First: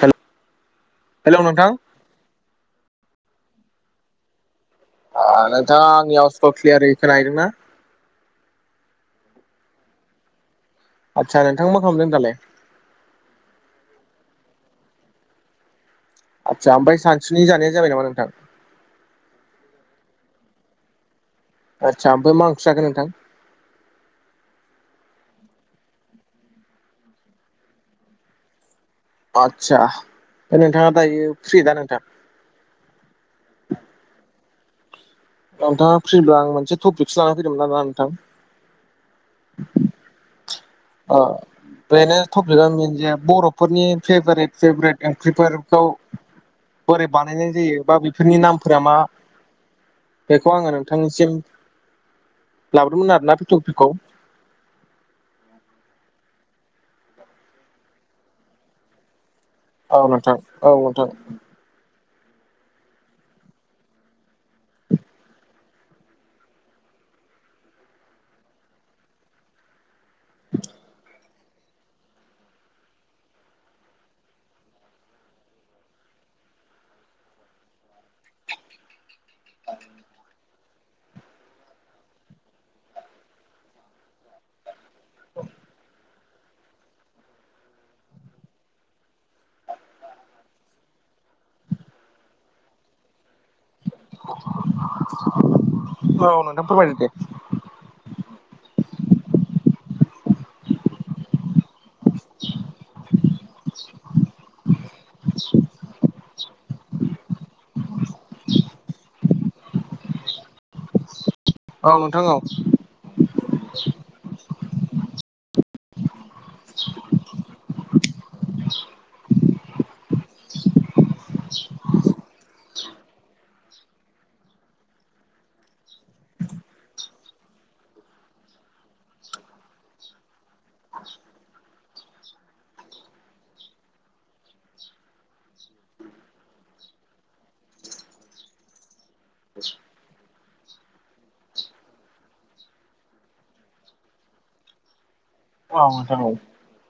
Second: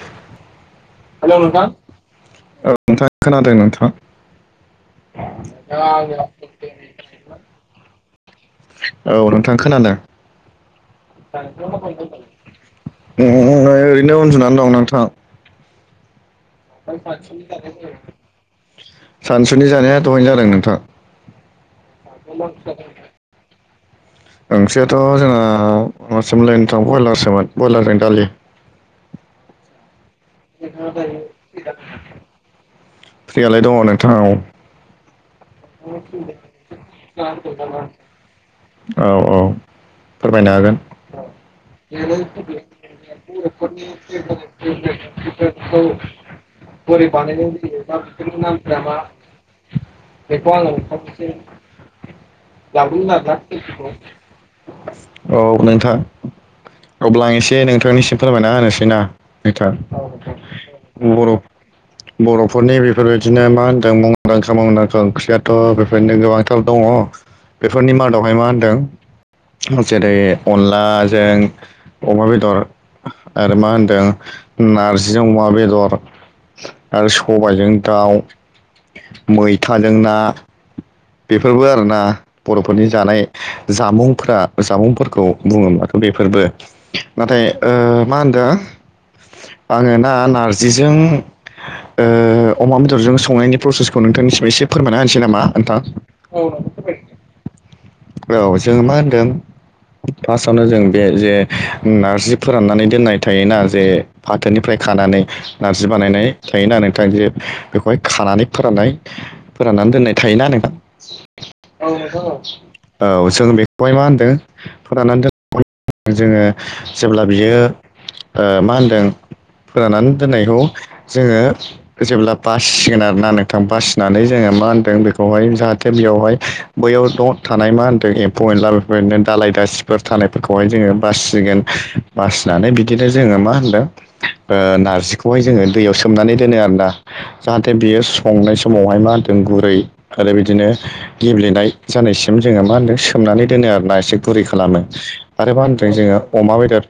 हेल hello नोंथां औ नोंथां खोनादों नोंथां नोंथाङा आंनि आउसखौ क्लियारै खोनाहैदों ना? औ नोंथां खोनादों। आदसा नोंथां मा खालामदों दालाय? उम ओरैनो उन्दुना दं नोंथां आदसा ओमफ्राय सानसुनि जानाया जाबाय नामा नोंथां? सानसुनि जानाया दहायनो जादों नोंथां आदसा ओमफाय मा ओंख्रि जाखो नोंथां? ओंख्रियाथ' जोंना मासोमोनलै नोथां ब्रयलारसोमोन ब्रयलारजों दालि आदसा ओमफाय नोंथाङा दायो फ्रि दा नोंथां? फ्रियालाय दङ नोंथां औ नोंथाङा फ्रिब्ला आं मोनसे टपिकसो लानानै फैदोंमोन आरोना नोंथां औ औ फोरमायनो हागोन ओ बेनो टपिकआ मेनजिया बर'फोरनि फेभरेट फेभारेट ओंख्रिफोरखौ बोरै बानायनाय जायो बा बेफोरनि नामफोरा मा बेखौ आङो नोंथांनिसिम लाबोदोंमोन आरोना। [unintelligible] औ टपिकखौ नोंथां अब्ला आं एसे नोंथांनिसिम फोरमायना होनोसै ना। नोंथां औ नोंथां औ नोंथां बर' [inaudible] बर'फोरनि बेफोरबायदिनो मा होनदों मुंदांखा मुंदांखा ओंख्रियाथ' बेफोरनो गोबांथार दङ बेफोरनि मादावहाय मा होनदों जेरै अनलाजों अमा बेदर आरो मा होनदों नारजिजों अमा बेदर आरो सबायजों दाउ, मैथाजों ना बेफोरबो आरोना बर'फोरनि जानाय जामुंफोरा जामुंफोरखौ बुङोमोन बेफोरबो नाथाय ओ मा होनदों आङो ना नारजिजों ओ अमा बेदरजों संनायनि प्रसेसखौ नोंथांनिसिम एसे फोरमायना होनोसै नामा नोंथां। औ नोंथां फोरमायदो दे औ जों मा होनदों फार्स्टआवनो जों बे जे नारजि फोराननानै दोननाय थायोना जे फाथोनिफ्राय खानानै नारजि बानायनाय थायोना नोंथां बे बेखौहाय खानानै फोराननाय फोराननानै दोननाय थायोना नोंथां औ नोंथां औ औ जों बेखौहाय मा होन्दों फोराननानै दोन जोङो जेब्ला बियो मा ओ माहोनदों फोरानानै दोननायखौ जोङो जेब्ला बासिसिगोन आरोना नोंथां बासिनानै जोङो मा होनदों बेखौहाय जाहा थे बेयावहाय बैयाव द' थानाय मा होनदों एम्फौ एनला बेफोरबायदिनो दालाय दास फोर थानायफोरखौहाय जोङो बासिगोन बासिनानै बिदिनो जोङो मा होनदों ओ नारजिखौहाय जोङो दैयाव सोमनानै दोनो आरोना। जाहाथे बियो संनाय समावहाय मा होनदों गुरै आरो बिदिनो गेब्लेनाय जानायसिम जोङो मा होनदों सोमनानै दोनो आरोना एसे गुरै खालामो। आरो मा औ होनदों जोङो नोंथां औ अमा बेदर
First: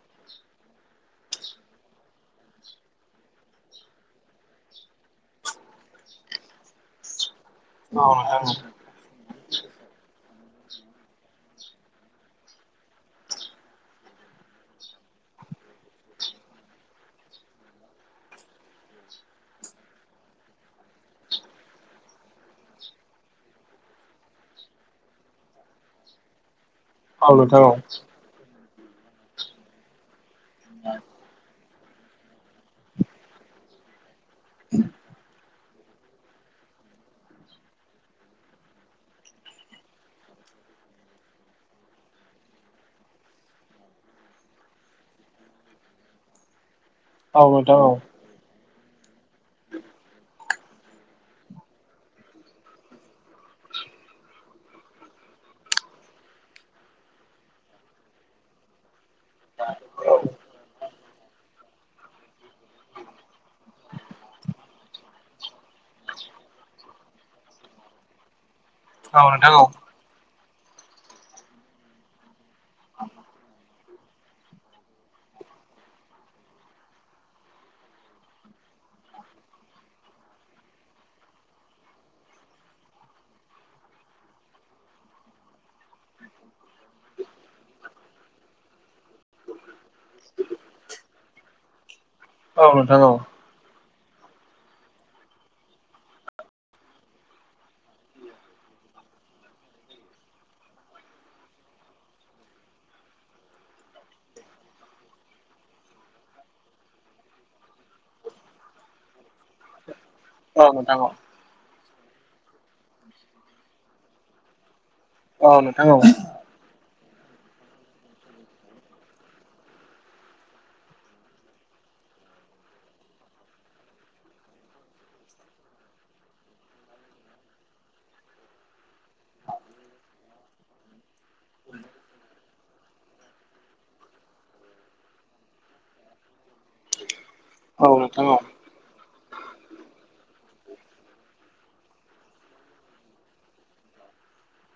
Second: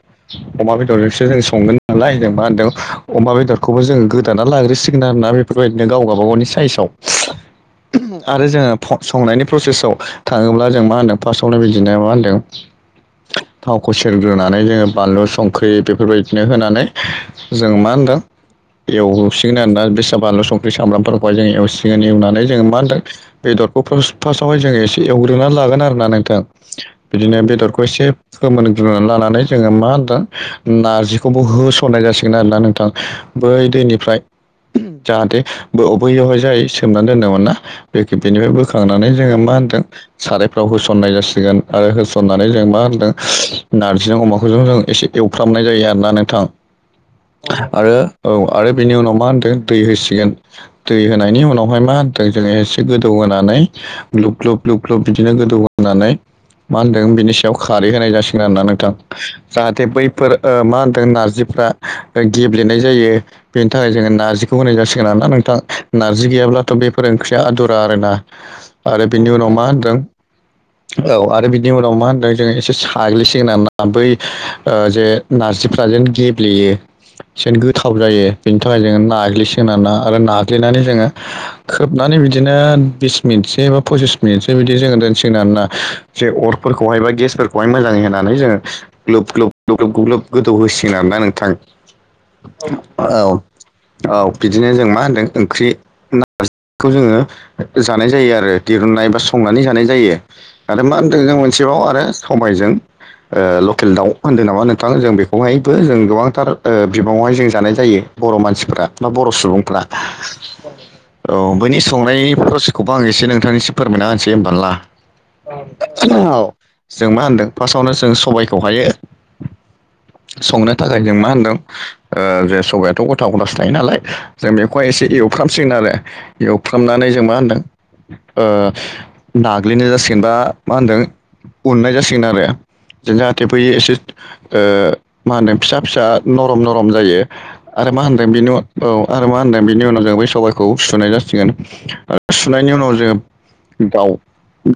अमा बेदरजोंसो जों संगोन नालाय जों मा होनदों अमा बेदरखौबो जोङो गोदाना लाग्रोसिगोन आरोना बे फोरबादिनो गाव गावबा गावनि साइसाव। [inaudible] आरो औ जोङो [unintelligible] संनायनि प्रसेसाव थाङोब्ला जों मा होनदों फार्स्टआवनो बिदिनाया मा होनदों थावखौ सेरग्रोनानै जोङो बानलु संख्रि बेफोरबायदिनो होनानै जोङो मा होनदों एवसिगोन आरोना बे बानलु संख्रि सामब्रामफोरखौहाय जों एवसिगोन एवनानै जोङो मा होनदों बेदरखौ फार्स्ट फासावहाय जोङो एसे एवग्रोनानै लागोन आरो ना नोंथां औ बिदिनो नोंथां औ बेदरखौ एसे फोमोनग्रोना लानानै जोङो मा होनदों नारजिखौबो होसननाय जासिगोन आरोना नोंथां। बै दैनिफ्राय जाहाथे ब बैयावहाय जाय सोमनानै दोनदोंमोन ना बे बेनिफ्राय बोखांनानै जोङो मा होनदों सारायफ्राव होसननाय जासिगोन आरो होसननानै जों मा होनदों नारजिजों अमाखौजों जों एसे एवफ्रामनाय जायो आरोना नोंथां औ नोंथां आरो औ आरो बेनि उनाव मा होनदों दै होसिगोन दै होनायनि उनावहाय मा होनदों जोङो गोदौ होनानै ग्लुब- ग्लुब -ग्लुब -ग्लुब बिदिनो गोदौ होनानै मा होन्दों बिनि सायाव खारै होनाय जासिगोन आराना नोंथां। जाहाथे बैफोर ओ मा होनदों नारजिफ्रा गेब्लेनाय जायो। बेनि थाखाय जोङो नारजिखौ होनाय जासिगोन आरोना नोंथां नारजि गैयाब्लाथ' बेफोर ओंख्रिया आदुर आरोना आरो औ बिनि नोंथां उनाव औ मा होनदों [inaudible] औ आरो बिनि उनाव मा होनदों जोङो एसे साग्लिसिगोन आरोना बै ओ जे नारजिफ्राजों गेब्लेयो एनो गोथाव जायो बेनि थाखाय जोङो नाग्लिसोन आरा आरो नाग्लिनानै जोङो खोबनानै बिदिनो बिदिनो बिस मिनिटस बा पसिस मिनिटसो बिदि जोङो दोनसिगना आरोना जे अरफोरखौहाय बा गेसफोरखौ हाय मोजाङै होननानै जोङो गोब ग्लोब ग्लोब गोदौ होसिगोन आरो ना नोंथां औ नोंथां औ औ बिदिनो जों मा होनदों ओंख्रि नार्जिखौ जोङो जानाय जायो आरो दिरहुननाय बा संनानै जानाय जायो आरो मा होनदों जों मोनसेबाव आरो समबायजों लकेल दाउ होनदों नामा नोंथां जों बेखौहायबो जों गोबांथार बिबाङावहाय जों जानाय जायो बर' मानसिफ्रा बा बर' सुबुंफ्रा औ नोंथां औ औ बैनि संनाय प्रसिखौबो आं एसे नोंथांनिसो फोरमायना होनोसै होमबा ला औ नोंथां औ जों मा होनदों फार्स्टआवनो जों सबायखौ हायो संनो थाखाय जों मा होनदों जे सबबायाथ' गथा गथासो थायो नालाय जों बेखौहाय एसे एवफ्रामसिगोन आरो फुफ्रामनानै जों मा होनदों नाग्लिनाय जासिगोनबा मा होनदों उननाय जासिगोन आरो जों जाहाथे फैयो एसे मा होनो फिसा फिसा नरम नरम जायो औ आरो मा नोंथां होनदों औ बेनि उ औ आरो मा होनदों बेनि उनाव जों ब सबाइखौ सुसुनाय जासिगोन सुनायनि उनाव जों दाउ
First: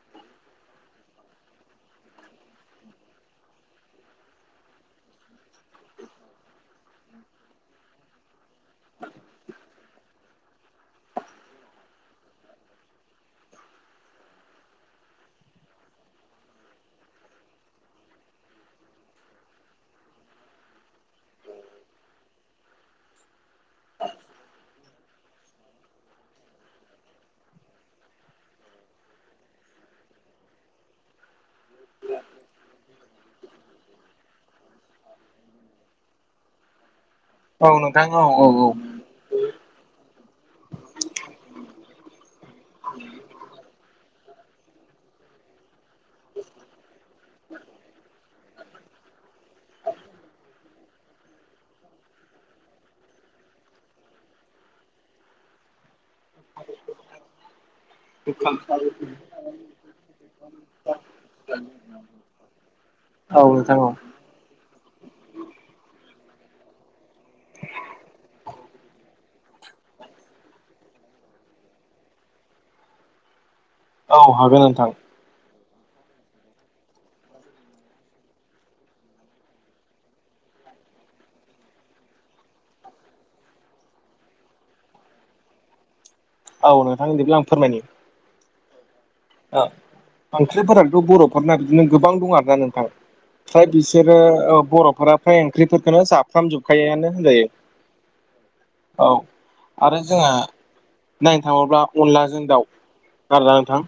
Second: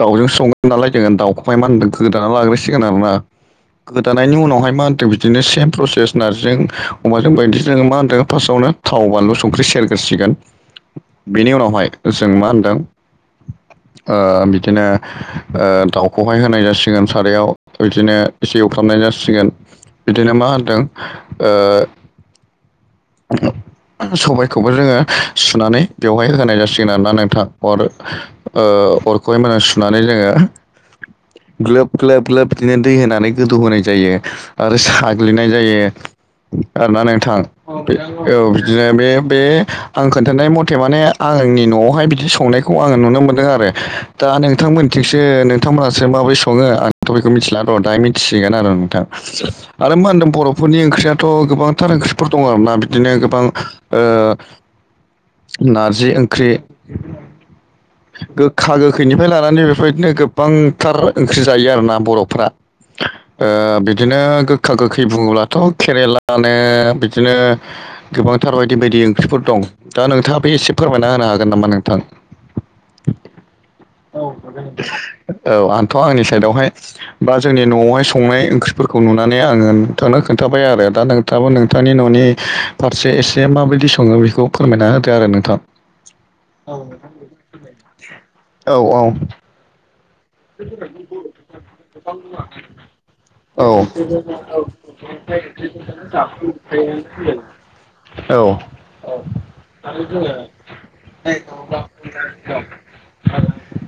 दाउजों संगोन नालाय जोङो दाउखौहाय मा होनदों गोदाना लाग्रोसिगोन आरोना गोदानायनि उनावहाय मा होन्दों बिदिनो सेम प्रसेस नारजि अमाजों बायदिजों मा होन्दों फार्स्टआवनो थाव बानलु संख्रि सेरगासिगोन बेनि उनावहाय जों मा होनदों [inaudible] बिदिनो दाउखौहाय होनाय जासिगोन सारायाव बिदिनो एसेव खालामनाय जासिगोन बिदिनो मा होनदों [inaudible] सबायखौबो जोङो सुनानै बेवहाय होनाय जासिगोन आरोना नोंथां अर अरखौहाय मा सुनानै जोङो ग्लोब ग्लोब ग्लोब बिदिनो दै होनानै गोदौहोनाय जायो आरो साग्लिनाय जायो आरोना नोंथां औ बिदिनो बे बे आं खोन्थानाय मथे माने आंनि न'आवहाय बिदि संनायखौ आङो नुनो मोन्दों आरो। दा नोंथांमोनथिंसो नोंथांमोनहासो माबोरै सङो आंथ' बेखौ मिथिला र' दा मिथिसिगोन आरो नोंथां। आरो मा होनदों बर'फोरनि ओंख्रियाथ' गोबांथार ओंख्रि फोर दङ आरोना बिदिनो गोबां ओ नारजि ओंख्रि, गोखा गोखैनिफ्राय लानानै बे बेबायदिनो गोबांथार ओंख्रि जायो आरोना बर'फ्रा। औ ओ नोंथां औ बिदिनो गो गखा गोखै बुङोब्लाथ' केरेेलानो बिदिनो गोबांथार बायदि बायदि ओंख्रिफोर दं। दा नोंथाङा बे एसे फोरमायना होनो हागोन नामा नोंथां? औ हागोन नोंथां औ आंथ' आंनि साइदावहाय बा जोंनि न'आवहाय संनाय ओंख्रिफोरखौ नुनानै आङो नोंथांनो खोन्थाबाय आरो दा नोंथाबो नों नोंथनि न'नि फारसे एसे माबायदि सङो बेखौ फोरमायना होदो आरो नोंथा। औ नोंथां बिदिब्ला आं फोरमायनि औ औ। ओंख्रिफोराथ' बर'फोरना बिदिनो गोबां दं आरोना नोंथां। औ फ्राय बिसोरो बर'फोरा फ्राय ओंख्रिफोरखोनो जाफ्रामजोबखायोयानो होनजायो। औ आरो जोंहा नायनो थाङोब्ला अनलाजों दाउ आरोना नोंथां।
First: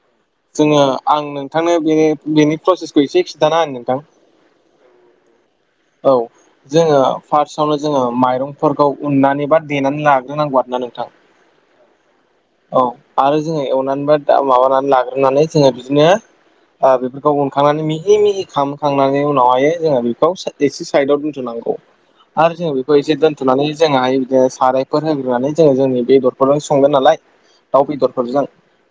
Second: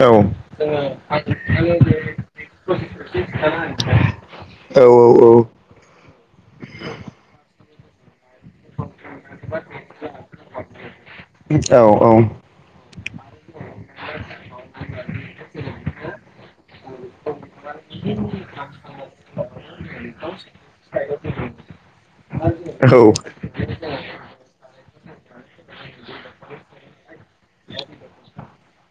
औ। जोङो आं नोंथांनो बे बेनि प्रसेसखौ एसे खिथाना होनो नोंथां। औ औ औ। औ जोङो फार्स्टआवनो जोङो माइरंफोरखौ उननानै बा देनानै लाग्रोनांगौ आरोना नोंथां। औ औ औ आरो जोङो एवनानै बा दा माबानानै लाग्रोनानै जोङो बिदिनो बेफोरखौ उनखांनानै मिहि मिहि खालामखांनानै उनावहाय जोङो बेखौ एसे साइदआव दोनथ'नांगौ। आरो जों बेखौ एसे दोन्थ'नानै जोंहाय बिदिनो साराय फोर होग्रोनानै जोङो जोंनि बेदरफोरजों संगोन नालाय दाउ बेदरफोरजों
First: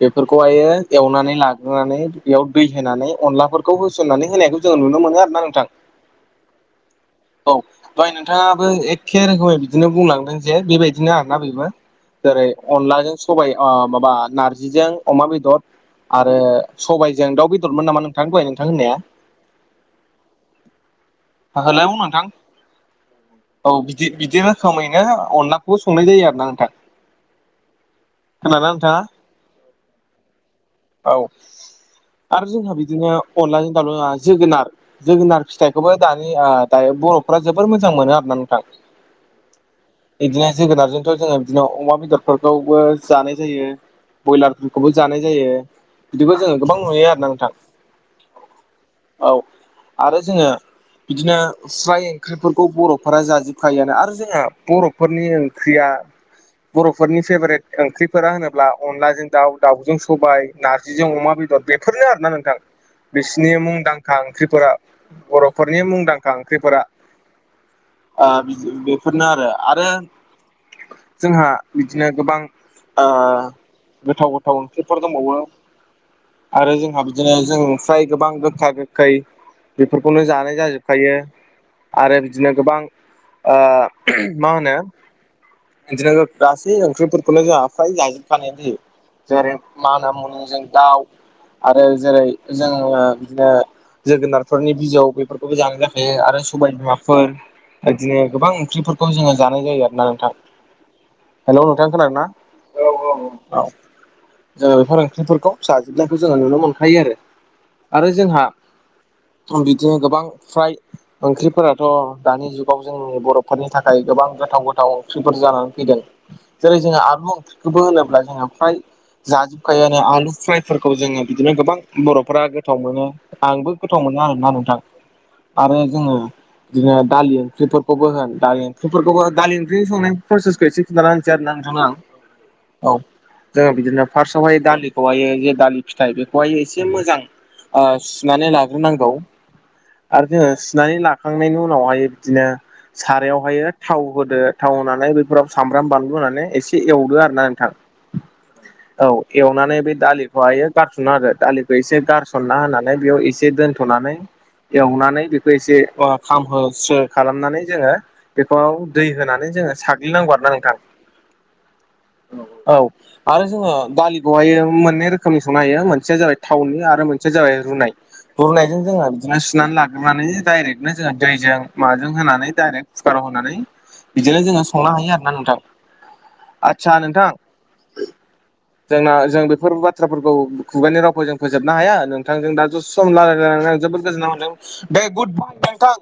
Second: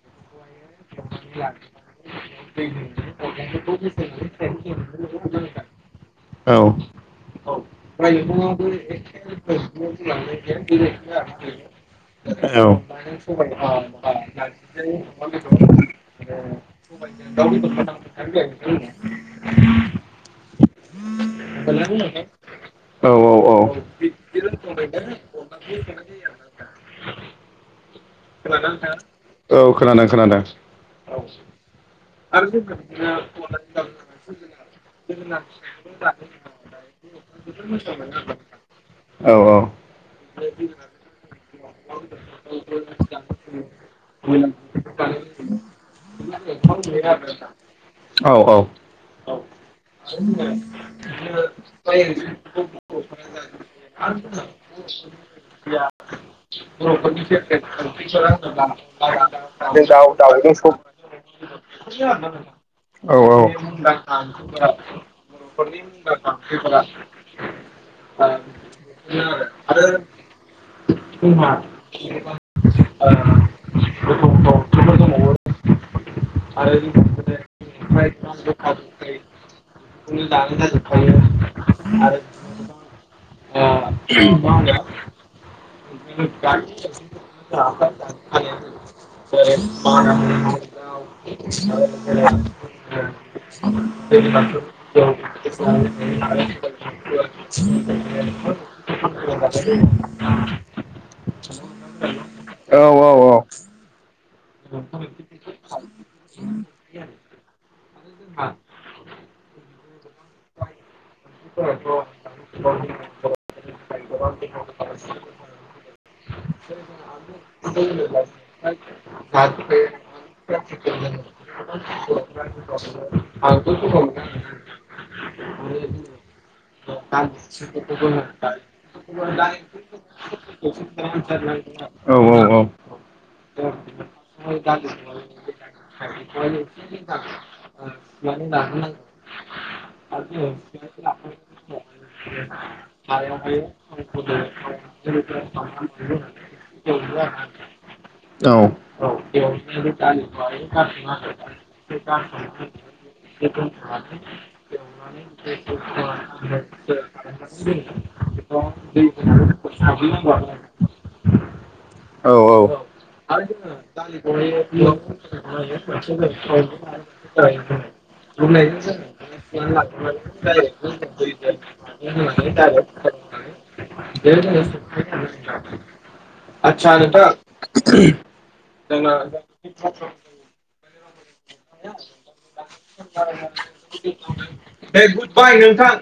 बेफोरखौहायो एवनानै लाग्रोनानै बेयाव दै होनानै अनलाफोरखौ होसननानै होनायखौ जोंङो नुनो मोनो आरोना नोंथां। औ। औ दहाय नोंथाङाबो औ एखे रोखोमै बिदिनो राइङआबो बुंलांदों जे बेबायदिनो आरोना ए बेबो जेरै लांनाय अनलाजों सबाय ओ माबा गैया नारजिजों अमा बेदर औ। आरो सबाइजों दाउ बेदरमोन नामा नोंथां दाय नोंथां औ होननाया? हो हेलौ नोंथां? औ औ बिदि बिदि रोखोमैनो अनलाखौबो संनाय जायो आरोना नोंथां। [unintelligible] नोंथाङा औ खोनादों खोनादों। औ आरो जोंहा बिदिनो अनला जोगोनार जोगोनार फिथाइखौबो दानि आ दायो बर'फ्रा जोबोर मोजां मोनो आरोना नोंथां। औ औ। बिदिनो जोगोनारजोंथ' जोङो बिदिनो अमा बेदरफोरखौबो जानाय जायो। बयलारफोरखौबो जानाय जायो बिदिबो जोङो गोबां नुयो आरोना नोंथां। औ औ। औ आरो जोङो बिदिनो स्राय ओंख्रिफोरखौ बर'फोरा जाजोबखायोआनो आरो जोंहा बर' फोरनि ओंख्रिया बर'फोरनि फेभारेट ओंख्रिफोरा होनोब्ला अनलाजों दाउ दाउजों द सबाय द नारजिजों अमा बेदर बेफोरनो आरोना नोंथां औ औ बिसिनि मुंदांखा ओं ख्रिफोरा बर'फोरनि मुंदांखा ओंख्रिफोरा। बेफोरनो आरो। आरो जोंहा बिदिनो गोबां गोथाव गोथाव ओंख्रिफोर दंबावो आरो जोंहा बिदिनो जों फ्राय गोबां गोखा- गोखै बेफोरखौनो जानाय जाजोबखायो आरो बिदिनो गोबां मा होनो बिदिनो गासै ओंख्रिफोरखौनो जोंहा फ्राय जाजोबखानायानो जायो। जेरै, मानामुनि जों दाउ आरो जेरै जोङो बिदिनो जोगोनारफोरनि बिजौ बे मोजां जाखायो आरो सबाय बिमाफोर बिदिनो गोबां ओंख्रिफोरखौ जोङो जानाय जायो आरो ना नोंथां। हेलौ नोंथां खोनादों ना? औ औ औ जों बेफोर ओंखफोरखौ खौ जाजोबनायखौ जोङो नुनो मोनखायो आरो। आरो जोंहा बिदिनो गोबां फ्राय ओंख्रिफोराथ' दानि जुगाव जोंनि बर'फोरनि थाखाय गोबां गोथाव -गोथाव ओंख्रिफोर जानानै फैदों। जेरै जोङो आलु ओंख्रिखौबो होनोब्ला जोङो फ्राय जाजोबखायोआनो आलु फायफोरखौ जोङो बिदिनो गोबां बर'फोरा गोथाव मोनो आंबो गोथाव मोनो आरोना नोंथां। आरो जोङो बिदिनो दालि ओंख्रिफोरखौबो होन दालि बेफोरखौबो दालि ओंख्रि संनायनि प्रसेसखौ एसे खोनथाना होनोसै आरो ना नोंथांनो आं। औ जोङो बिदिनो फार्स्टआवहाय दालि बेखौहायो जे दालि फिथाइ बेखौहाय एसे मोजां सुनानै लाग्रोनांगौ। आर जोङो सुनानै लाखांनायनि उनावहाय बिदिनो सारायावहायो थाव होदो थाव होनानै बेफोराव सामब्राम, बानलु होनानै एसे एवदो आरोना नोंथां। औ। औ एवनानै बे दालिखौहायो गारस'ना होदो दालिखौ एसे गार सनना होनानै बेयाव एसे दोन्थ'नानै एवनानै बेखौ एसे ओ खामहोस्रो खालामनानै जोङो बेखौ दै होनानै जोङो साग्लिनांगौ आरोना नोंथां। औ आरो जोङो दालिखौ हायो मोननै रोखोमनि संनो हायो मोनसेया जाबाय थावनि आरो मोनसेया जाबाय रुनाय। रुनायजों जोंहा बिदिनो सुनानै लाग्रोनानै डायरेक्टनो जोङो दैजों माजों होनानै डायरेक्ट कुकाराव होनानै बिदिनो जोङो संनो हायो आरोना नोंथां। आथसा नोंथां। जोंना जोंबो बेफोर बाथ्राफोरखौ खु-खुगानि रावखौ जों फोजोबनो हाया नोंथांजों दसे सम रायलायनानै आं जोबोद गोजोन्नाय मोनदों। दे गुदबाय नोंथां।